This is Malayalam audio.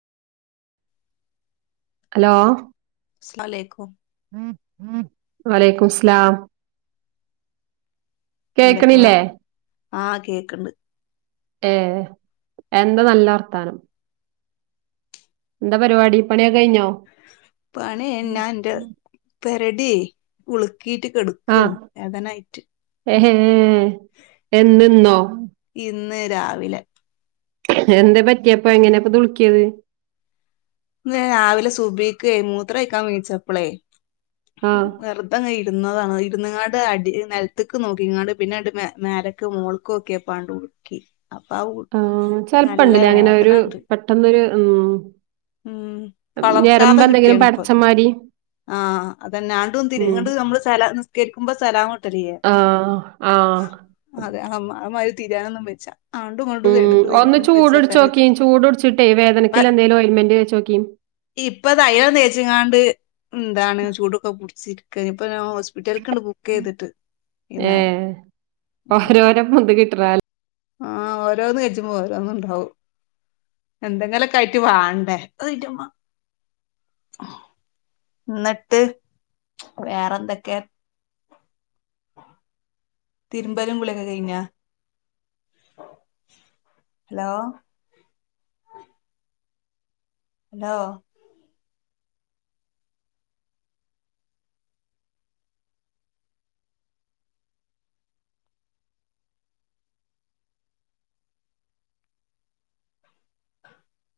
ഹലോ അസ്സലാമുഅലൈക്കും വലയ്ക്കും മുസ്സലാം എന്തൊക്കെ വർ കേക്ക്ണില്ലേ ആഹ് കേക്ക്ണ്ട് ഏ എന്ത നല്ല വർത്താനം എന്താ പരിപാടി പണിയൊക്കെ കഴിഞ്ഞോ പണി ഞാൻ ഇന്റെ പെരഡ്യെ ഉളുക്കിട്ട് കെട്ക്ക ക്കാണ് വേദന ആയിട്ട് ഏഹ് ഹേ ഹേ എന്നിന്നോ ഇന്ന് രാവിലെ എന്താ പറ്റിയപ്പൊ എങ്ങനെപ്പൊ തുള്ക്കിയത് ഇന്ന് രാവിലെ സുബീക്ക് മൂത്രക്കാൻ നീച്ചപ്പളെ ആ വെറ ഇതങ്ങെ ഇരുന്നതാണ്. ഇരുന്ന്ങ്ങാട് അടി നെൽത്ത്ക്ക് നോക്കിങ്ങാട് പിന്നെ ആണ്ട് മേ മേലക്ക് മോൾക്കോക്കിയേപ്പോ ആണ്ട് ഉളു ക്കി അപ്പ അവു ആ നല്ല വേദനണ്ട് പെട്ടെന്നരു ഉം ഉം കളർക്കാതെ ഞരമ്പെന്തെങ്കിലും കിട്ടിയാണ് ഇപ്പത് പടച്ചമാരി ആഹ് അതന്നാണ്ടും ഉം തിരിണ്ടും നമ്മള് സ്ഥല നിസ്കരിക്കുമ്പോ സ്ഥലംവിട്ടേ ലയേ ആഹ അതെ അവഹ് അമാര് തിരാനൊന്നും വെച്ച ആണ്ടും ഉ ഇങ്ങോട്ടും എടുക്ക് ഒന്ന് തിരിയാനും വെച്ച പെര ചൂടടിച്ചോക്കിയും ചൂട്ടിച്ചിട്ടേ ഇപ്പ വേദനക്കൽ എന്തേങ്കലും ഓലമെന്റ് തേച്ചക്കി ഇപ്പൊ തൈലം തേച്ചിങ്ങാണ്ട് എന്താണ് ചൂടൊക്കെ പുടിച്ചിരിക്ക ഇപ്പൊ ഹോസ്പിറ്റല കണ്ടുപോവ ക്കെയ്തിട്ട് വൈന്നാരം വന്ത് കിട്ടറ [unintelligible] ആഹ് ഓരോന്ന് കഴിച്ചുമ്പോ ഓരോന്ന് ഉണ്ടാവും എന്തെങ്കിലൊക്കെ ആയിട്ട് വാണ്ടേ ന്നട്ട് വേറെന്തൊക്കെ തിരുമ്പലും കുളിയൊക്കെ കഴിഞ്ഞോ ഹലോ ഹലോ